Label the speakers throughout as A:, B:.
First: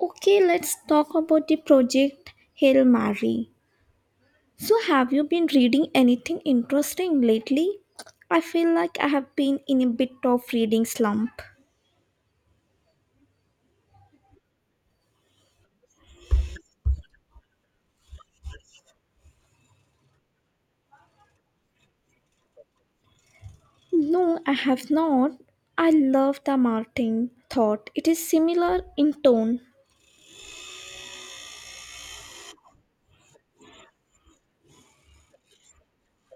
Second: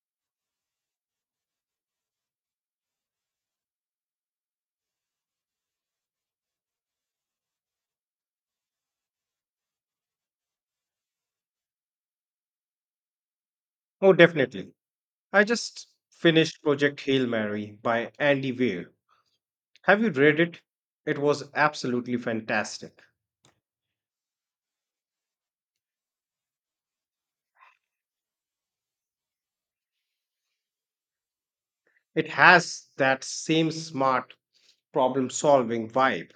A: Okay, let's talk about the project Hail Mary. So, have you been reading anything interesting lately? I feel like I have been in a bit of reading slump.
B: Oh, definitely. I just finished Project Hail Mary by Andy Weir. Have you read it? It was absolutely fantastic.
A: No, I have not. I love the Martin thought. It is similar in tone.
B: It has that same smart problem solving vibe,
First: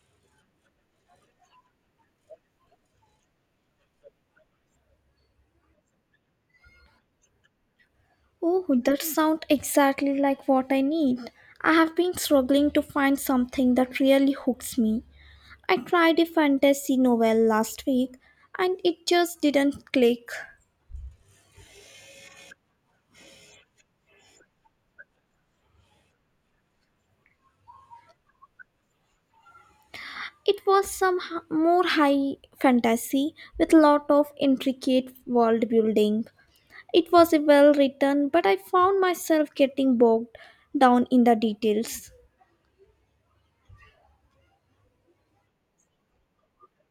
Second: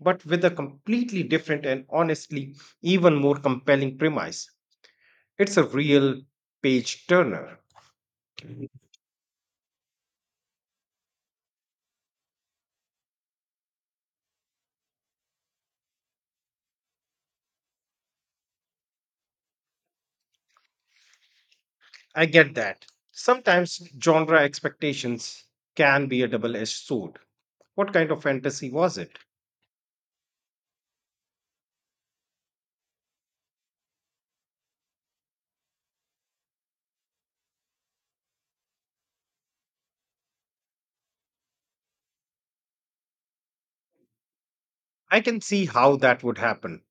B: but with a completely different and honestly even more compelling premise. It's a real page turner.
A: Oh, that sounds exactly like what I need. I have been struggling to find something that really hooks me. I tried a fantasy novel last week and it just didn't click.
B: I get that. Sometimes genre expectations can be a double edged sword. What kind of fantasy was it?
A: It was some more high fantasy with lot of intricate world building. It was a well written, but I found myself getting bogged down in the details.
B: I can see how that would happen.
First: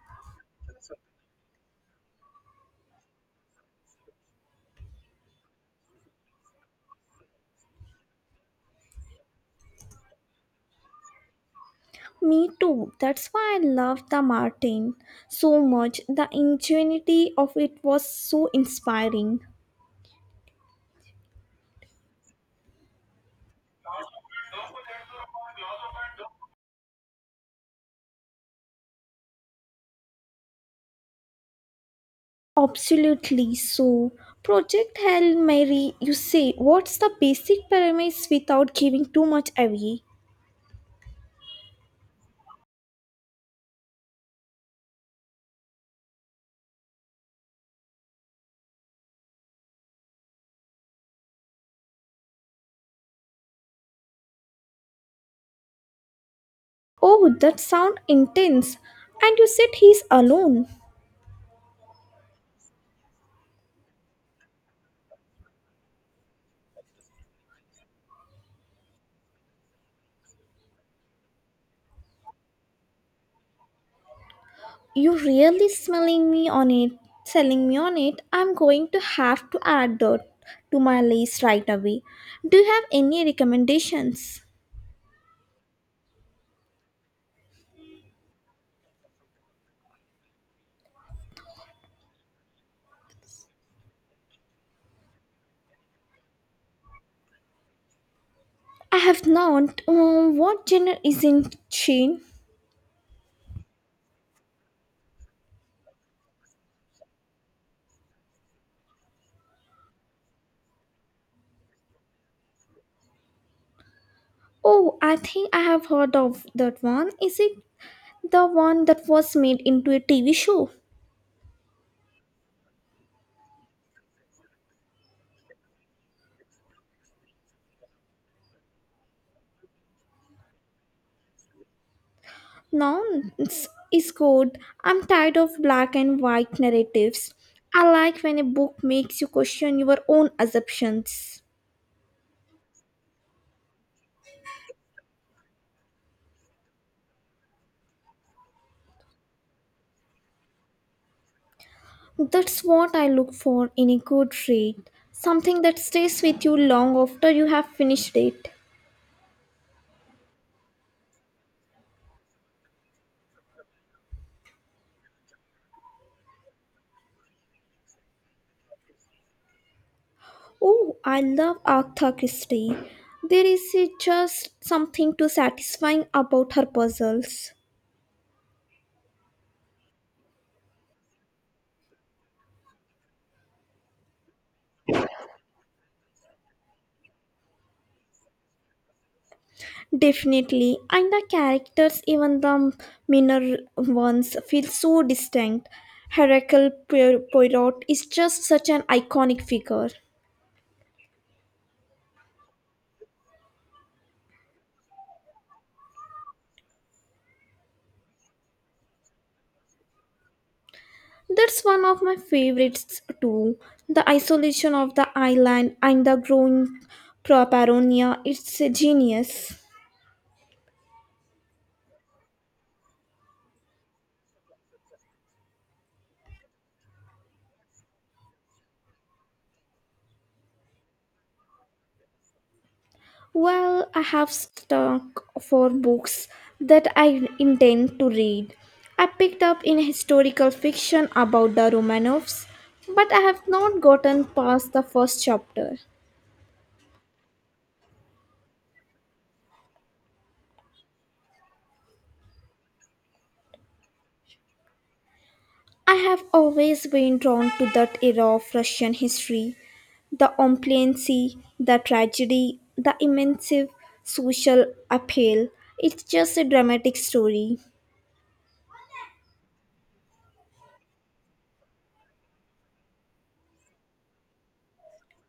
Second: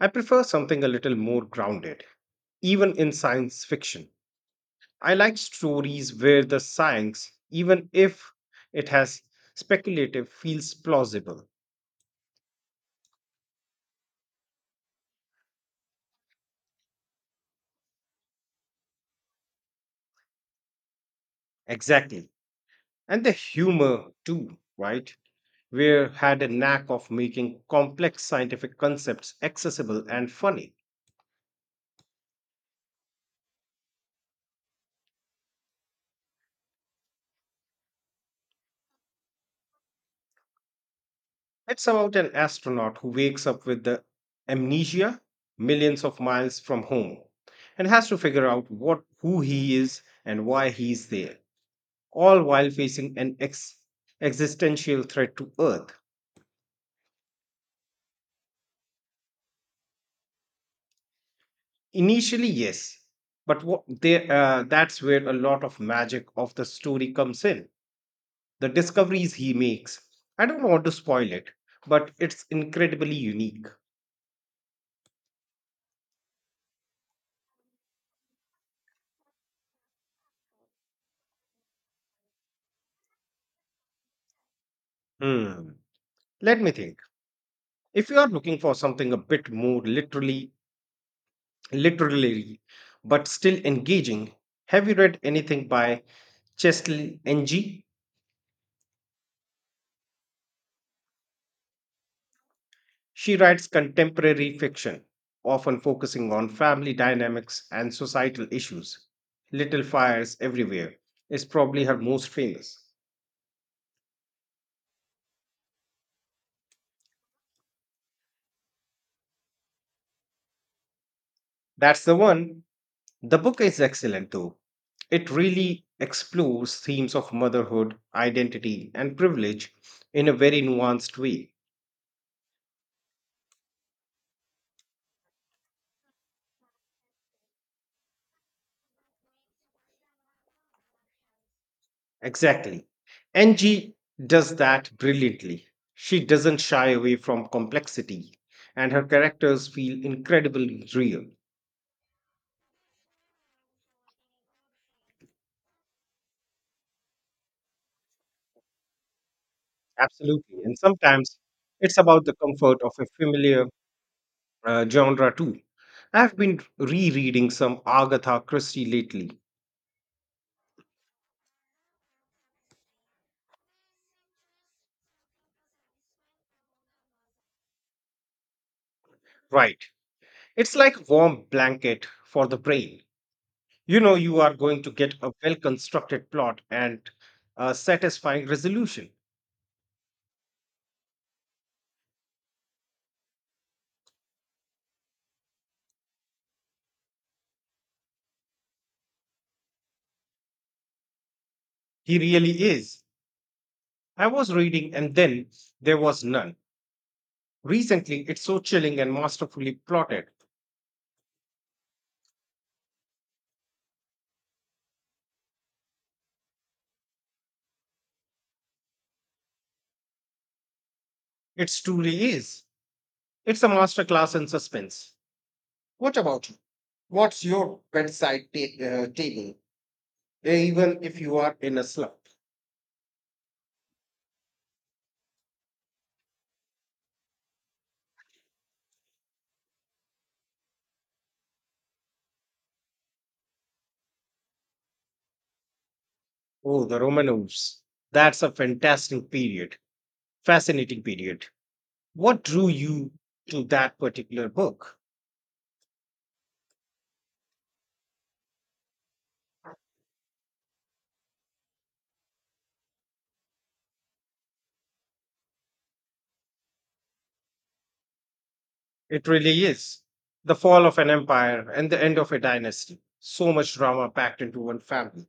B: I prefer something a little more grounded, even in science fiction. I like stories where the science, even if it has speculative, feels plausible.
A: Me too. That's why I loved the Martin so much. The ingenuity of it was so inspiring.
B: Exactly. And the humor, too, right? Where had a knack of making complex scientific concepts accessible and funny.
A: Absolutely. So, Project Hail Mary, you say, what's the basic premise without giving too much away?
B: It's about an astronaut who wakes up with the amnesia millions of miles from home and has to figure out what who he is and why he's there all while facing an existential threat to Earth.
A: Oh, that sound intense. And you said he's alone.
B: Initially, yes, but that's where a lot of magic of the story comes in. The discoveries he makes. I don't want to spoil it, but it's incredibly unique.
A: You really smelling me on it, selling me on it. I'm going to have to add that to my list right away. Do you have any recommendations?
B: Hmm. Let me think. If you are looking for something a bit more literally, but still engaging, have you read anything by Chesley Ng?
A: I have not. What genre is in Sheen?
B: She writes contemporary fiction, often focusing on family dynamics and societal issues. Little Fires Everywhere is probably her most famous.
A: Oh, I think I have heard of that one. Is it the one that was made into a TV show?
B: That's the one. The book is excellent, though. It really explores themes of motherhood, identity, and privilege in a very nuanced way.
A: Nonce is good. I'm tired of black and white narratives. I like when a book makes you question your own assumptions.
B: Exactly. NG does that brilliantly. She doesn't shy away from complexity, and her characters feel incredibly real.
A: That's what I look for in a good read. Something that stays with you long after you have finished it.
B: Absolutely. And sometimes it's about the comfort of a familiar genre too. I've been rereading some Agatha Christie lately.
A: Oh, I love Agatha Christie. There is just something too satisfying about her puzzles.
B: Right. It's like a warm blanket for the brain. You know, you are going to get a well constructed plot and a satisfying resolution.
A: Definitely, and the characters, even the minor ones, feel so distinct. Poirot is just such an iconic figure.
B: He really is. I was reading And Then There Was None recently. It's so chilling and masterfully plotted.
A: That's one of my favorites too. The isolation of the island and the growing paranoia, it's a genius.
B: It truly is. It's a masterclass in suspense. What about you? What's your bedside table, even if you are in a slump?
A: Well, I have stuck for books that I intend to read. I picked up in historical fiction about the Romanovs, but I have not gotten past the first chapter.
B: Oh, the Romanovs. That's a fascinating period. What drew you to that particular book?
A: I have always been drawn to that era of Russian history, the ompliancy, the tragedy, the immense social appeal. It's just a dramatic story.
B: It really is. The fall of an empire and the end of a dynasty. So much drama packed into one family.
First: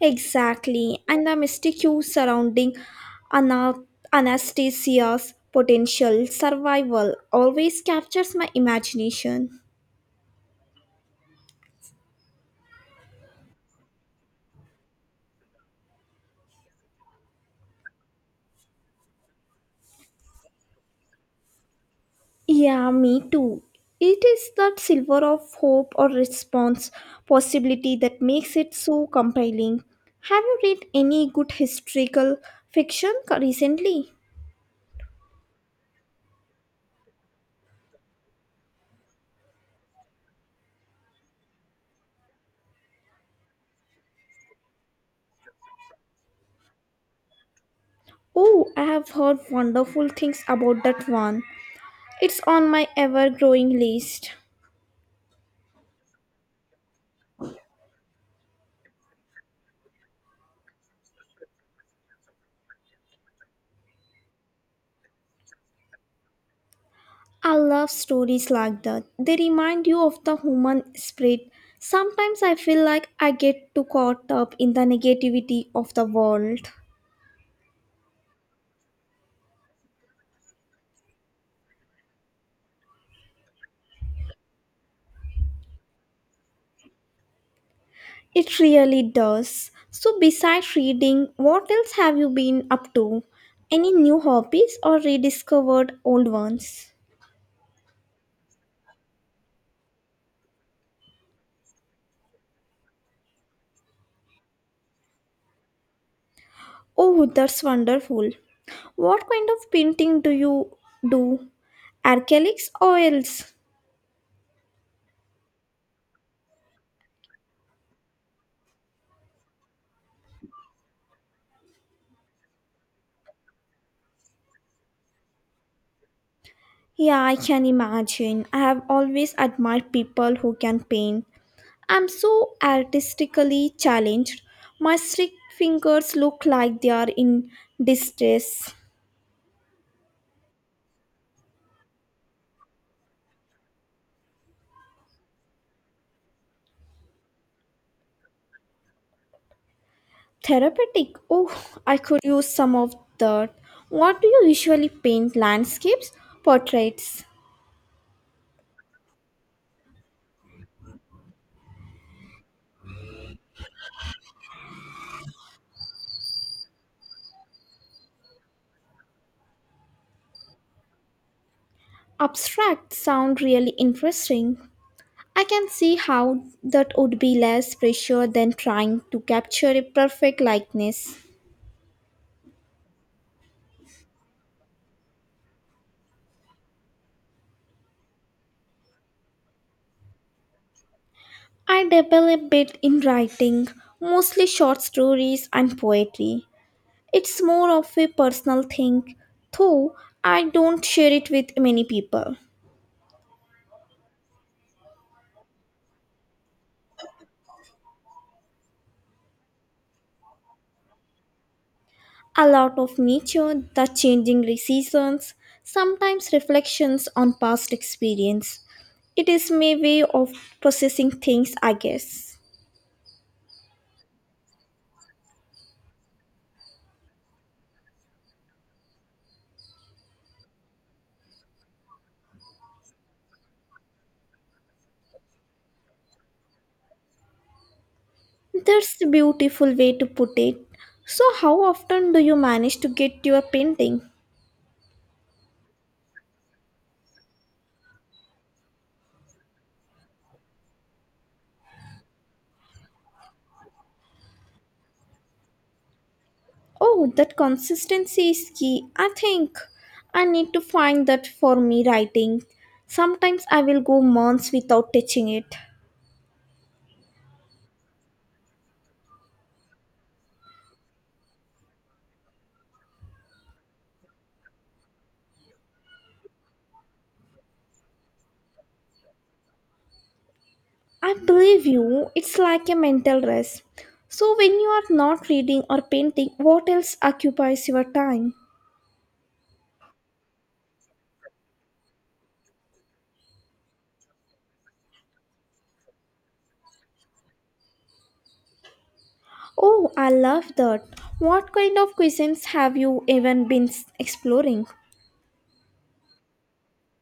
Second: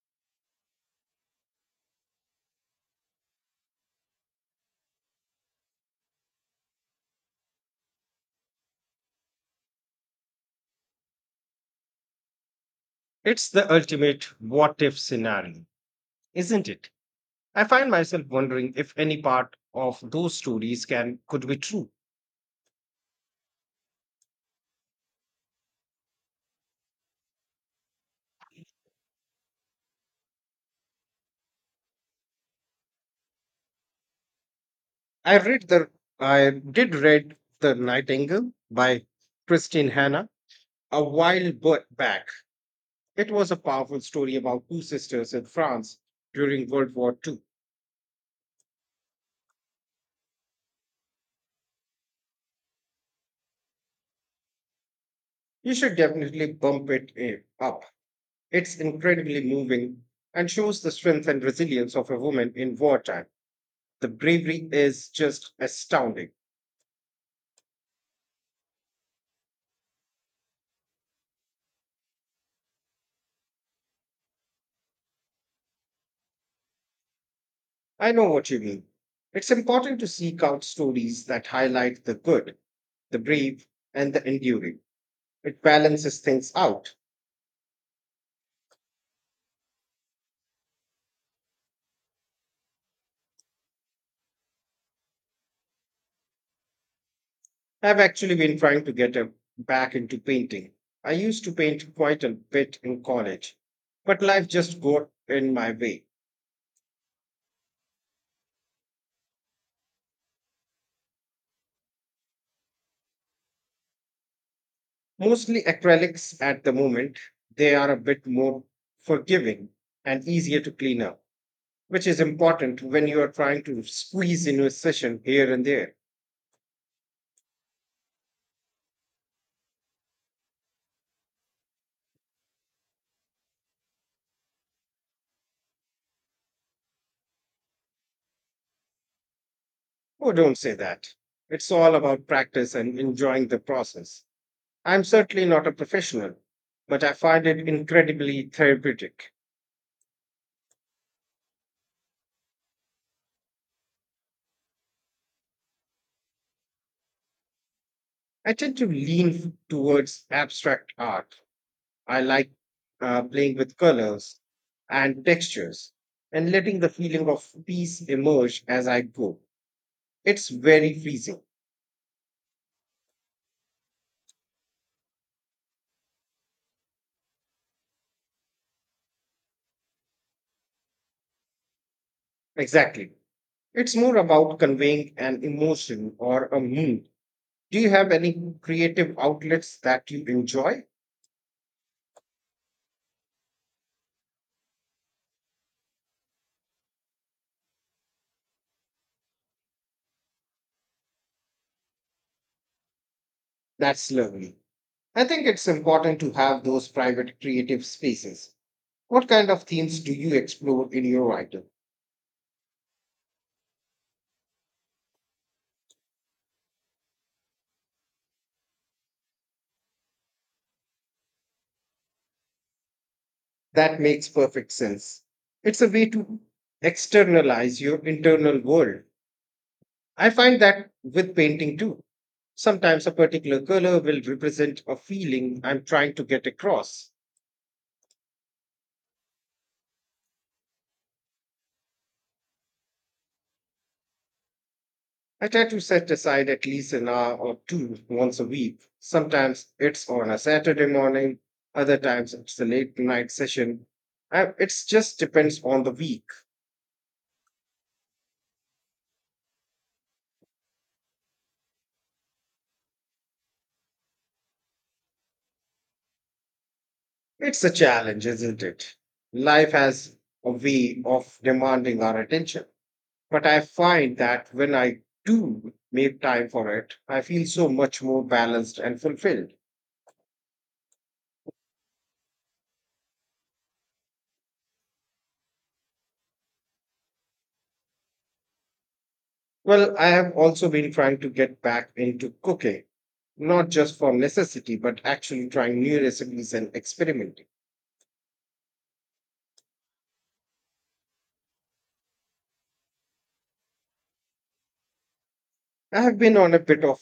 A: Exactly, and the mystique surrounding ana- Anastasia's potential survival always captures my imagination.
B: It's the ultimate what if scenario, isn't it? I find myself wondering if any part of those stories can could be true.
A: Yeah, me too. It is that silver of hope or response possibility that makes it so compelling. Have you read any good historical recently?
B: I read the I did read The Nightingale by Christine Hanna a while back. It was a powerful story about two sisters in France during World War Two.
A: Oh, I have heard wonderful things about that one. It's on my ever growing list.
B: You should definitely bump it up. It's incredibly moving and shows the strength and resilience of a woman in wartime. The bravery is just astounding.
A: I love stories like that. They remind you of the human spirit. Sometimes I feel like I get too caught up in the negativity of the world.
B: I know what you mean. It's important to seek out stories that highlight the good, the brave, and the enduring. It balances things out.
A: It really does. So, besides reading, what else have you been up to? Any new hobbies or rediscovered old ones?
B: I've actually been trying back into painting. I used to paint quite a bit in college, but life just got in my way.
A: Oh, that's wonderful. What kind of painting do you do? Acrylics oils.
B: Mostly acrylics at the moment, they are a bit more forgiving and easier to clean up, which is important when you are trying to squeeze in a session here and there.
A: Yeah, I can imagine. I have always admired people who can paint. I'm so artistically challenged. My stick fingers look like they are in distress.
B: Oh, don't say that. It's all about practice and enjoying the process. I'm certainly not a professional, but I find it incredibly therapeutic.
A: Therapeutic. Oh, I could use some of that. What do you usually paint? Landscapes? Portraits?
B: I tend to towards abstract art. I like playing with colors and textures and letting the feeling of peace emerge as I go. It's very pleasing.
A: Abstract sound really interesting. I can see how that would be less pressure than trying to capture a perfect likeness.
B: Exactly. It's more about conveying an emotion or a mood. Do you have any creative outlets that you enjoy?
A: I dabble a bit in writing, mostly short stories and poetry. It's more of a personal thing, though I don't share it with many people.
B: That's lovely. I think it's important to have those private creative spaces. What kind of themes do you explore in your writing?
A: A lot of nature, the changing seasons, sometimes reflections on past experience. It is my way of processing things, I guess.
B: That makes perfect sense. It's a way to externalize your internal world. I find that with painting too. Sometimes a particular color will represent a feeling I'm trying to get across.
A: That's a beautiful way to put it. So, how often do you manage to get your painting?
B: I try to set aside at least an hour or two once a week. Sometimes it's on a Saturday morning, other times it's a late night session. It just depends on the week.
A: Oh, that consistency is key. I think I need to find that for me writing. Sometimes I will go months without touching it.
B: It's a challenge, isn't it? Life has a way of demanding our attention. But I find that when I do make time for it, I feel so much more balanced and fulfilled.
A: I believe you, it's like a mental rest. So, when you are not reading or painting, what else occupies your time?
B: Well, I have also been trying to get back into cooking, not just for necessity, but actually trying new recipes and experimenting.
A: Oh, I love that. What kind of cuisines have you even been exploring?
B: I have been on a bit of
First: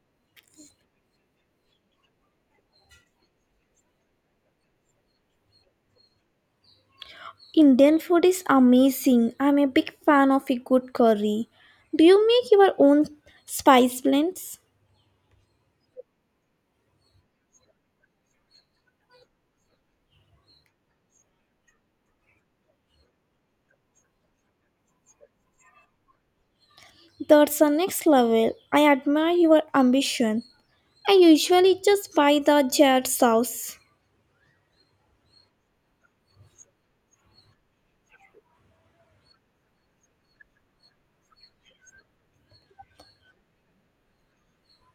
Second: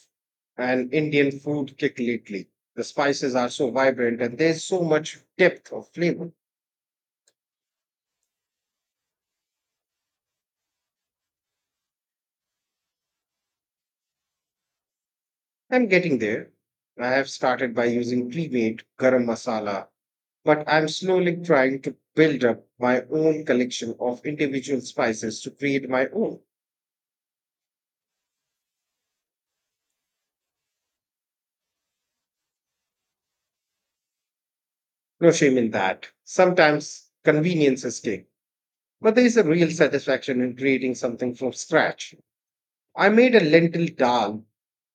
B: an Indian food kick lately. The spices are so vibrant and there's so much depth of flavor.
A: Indian food is amazing. I'm a big fan of a good curry. Do you make your own spice blends?
B: I'm getting there. I have started by using pre-made garam masala, but I'm slowly trying to build up my own collection of individual spices to create my own.
A: That's the next level. I admire your ambition. I usually just buy the jar sauce.
B: No shame in that. Sometimes convenience is king. But there is a real satisfaction in creating something from scratch. I made a lentil dal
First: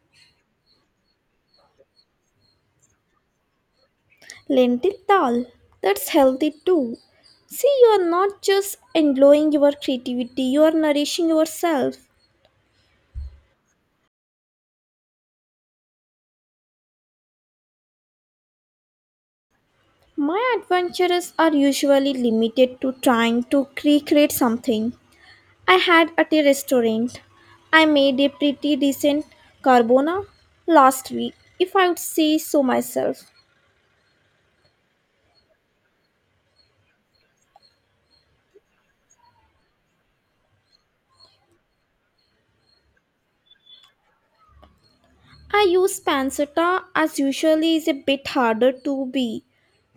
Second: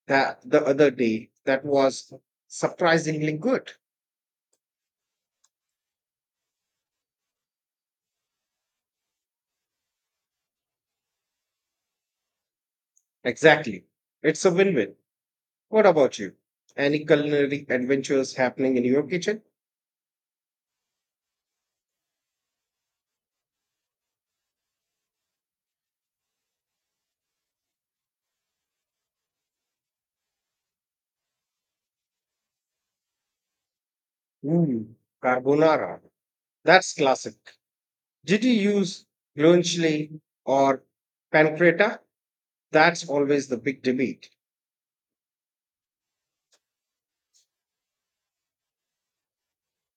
B: that the other day that was surprisingly good.
A: Lentil dal. That's healthy too. See, you are not just enjoying your creativity, you are nourishing yourself.
B: Exactly. It's a win win. What about you? Any culinary adventures happening in your kitchen?
A: My adventures are usually limited to trying to recreate something I had at a restaurant. I made a pretty decent carbona last week, if I would say so myself.
B: Ooh, carbonara. That's classic. Did you use guanciale or pancreta? That's always the big debate.
A: I use pancetta as usually is a bit harder to be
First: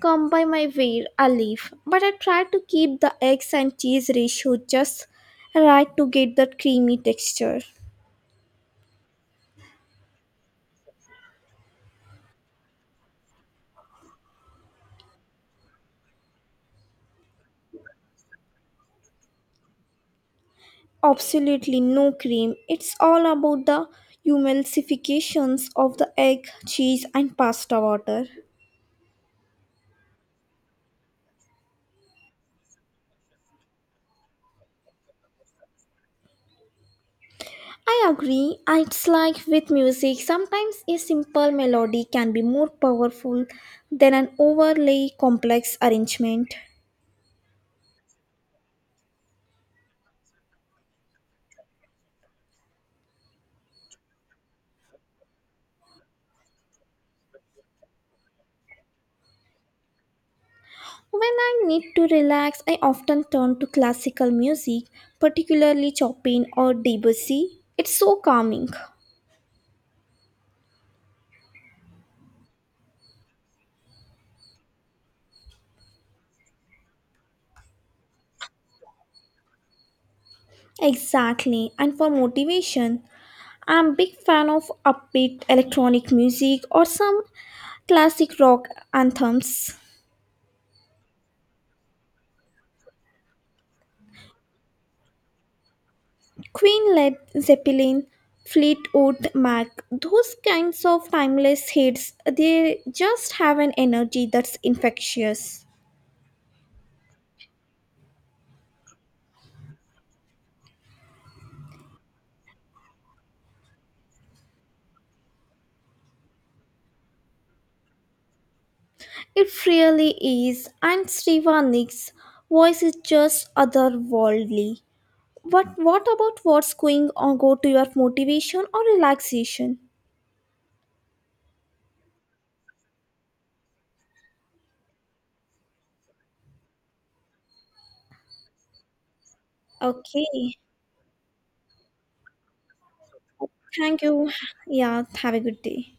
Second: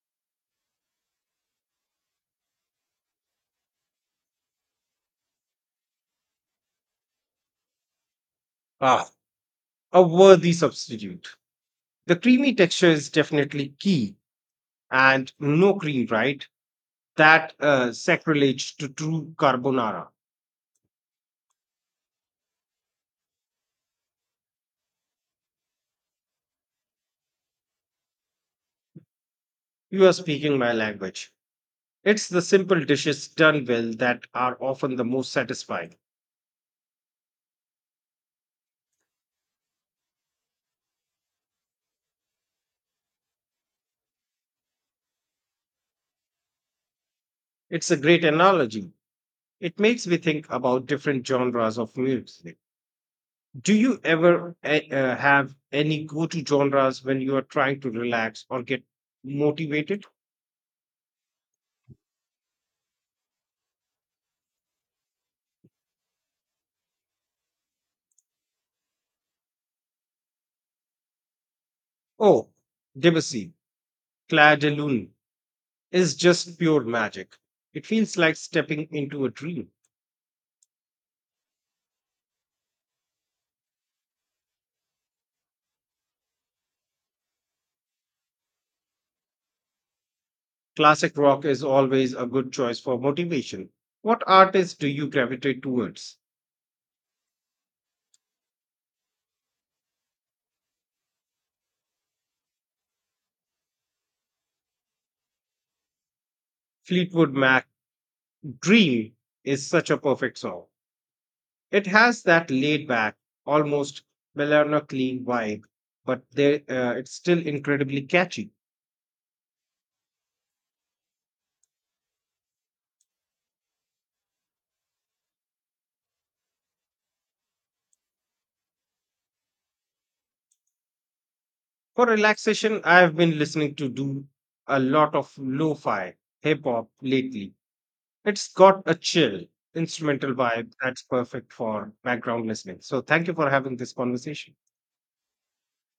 A: come by my way a leaf, but I try to keep the eggs and cheese ratio just right to get that creamy texture.
B: Ah, a worthy substitute. The creamy texture is definitely key and no cream, right? That sacrilege to true carbonara.
A: Absolutely no cream. It's all about the emulsifications of the egg, cheese and pasta water.
B: You are speaking my language. It's the simple dishes done well that are often the most satisfying.
A: I agree. It's like with music, sometimes a simple melody can be more powerful than an overly complex arrangement.
B: It's a great analogy. It makes me think about different genres of music. Do you ever have any go to genres when you are trying to relax or get motivated?
A: When I need to relax, I often turn to classical music, particularly Chopin or Debussy. It's so calming.
B: Oh, Debussy, Clair de Lune is just pure magic. It feels like stepping into a dream.
A: Exactly. And for motivation, I'm a big fan of upbeat electronic music or some classic rock anthems.
B: Classic rock is always a good choice for motivation. What artist do you gravitate towards?
A: Queen Led Zeppelin, Fleetwood Mac, those kinds of timeless hits, they just have an energy that's infectious.
B: Fleetwood Mac Dream is such a perfect song. It has that laid back, almost melancholy vibe, but it's still incredibly catchy.
A: It really is, and Steva voice is just otherworldly. But what about what's going on? Go to your motivation or relaxation.
B: For relaxation, I've been listening to do a lot of lo fi hip hop lately. It's got a chill instrumental
A: Okay,
B: vibe that's perfect for background listening. So, thank you for having this
A: thank you.
B: conversation.
A: Yeah, have a good day.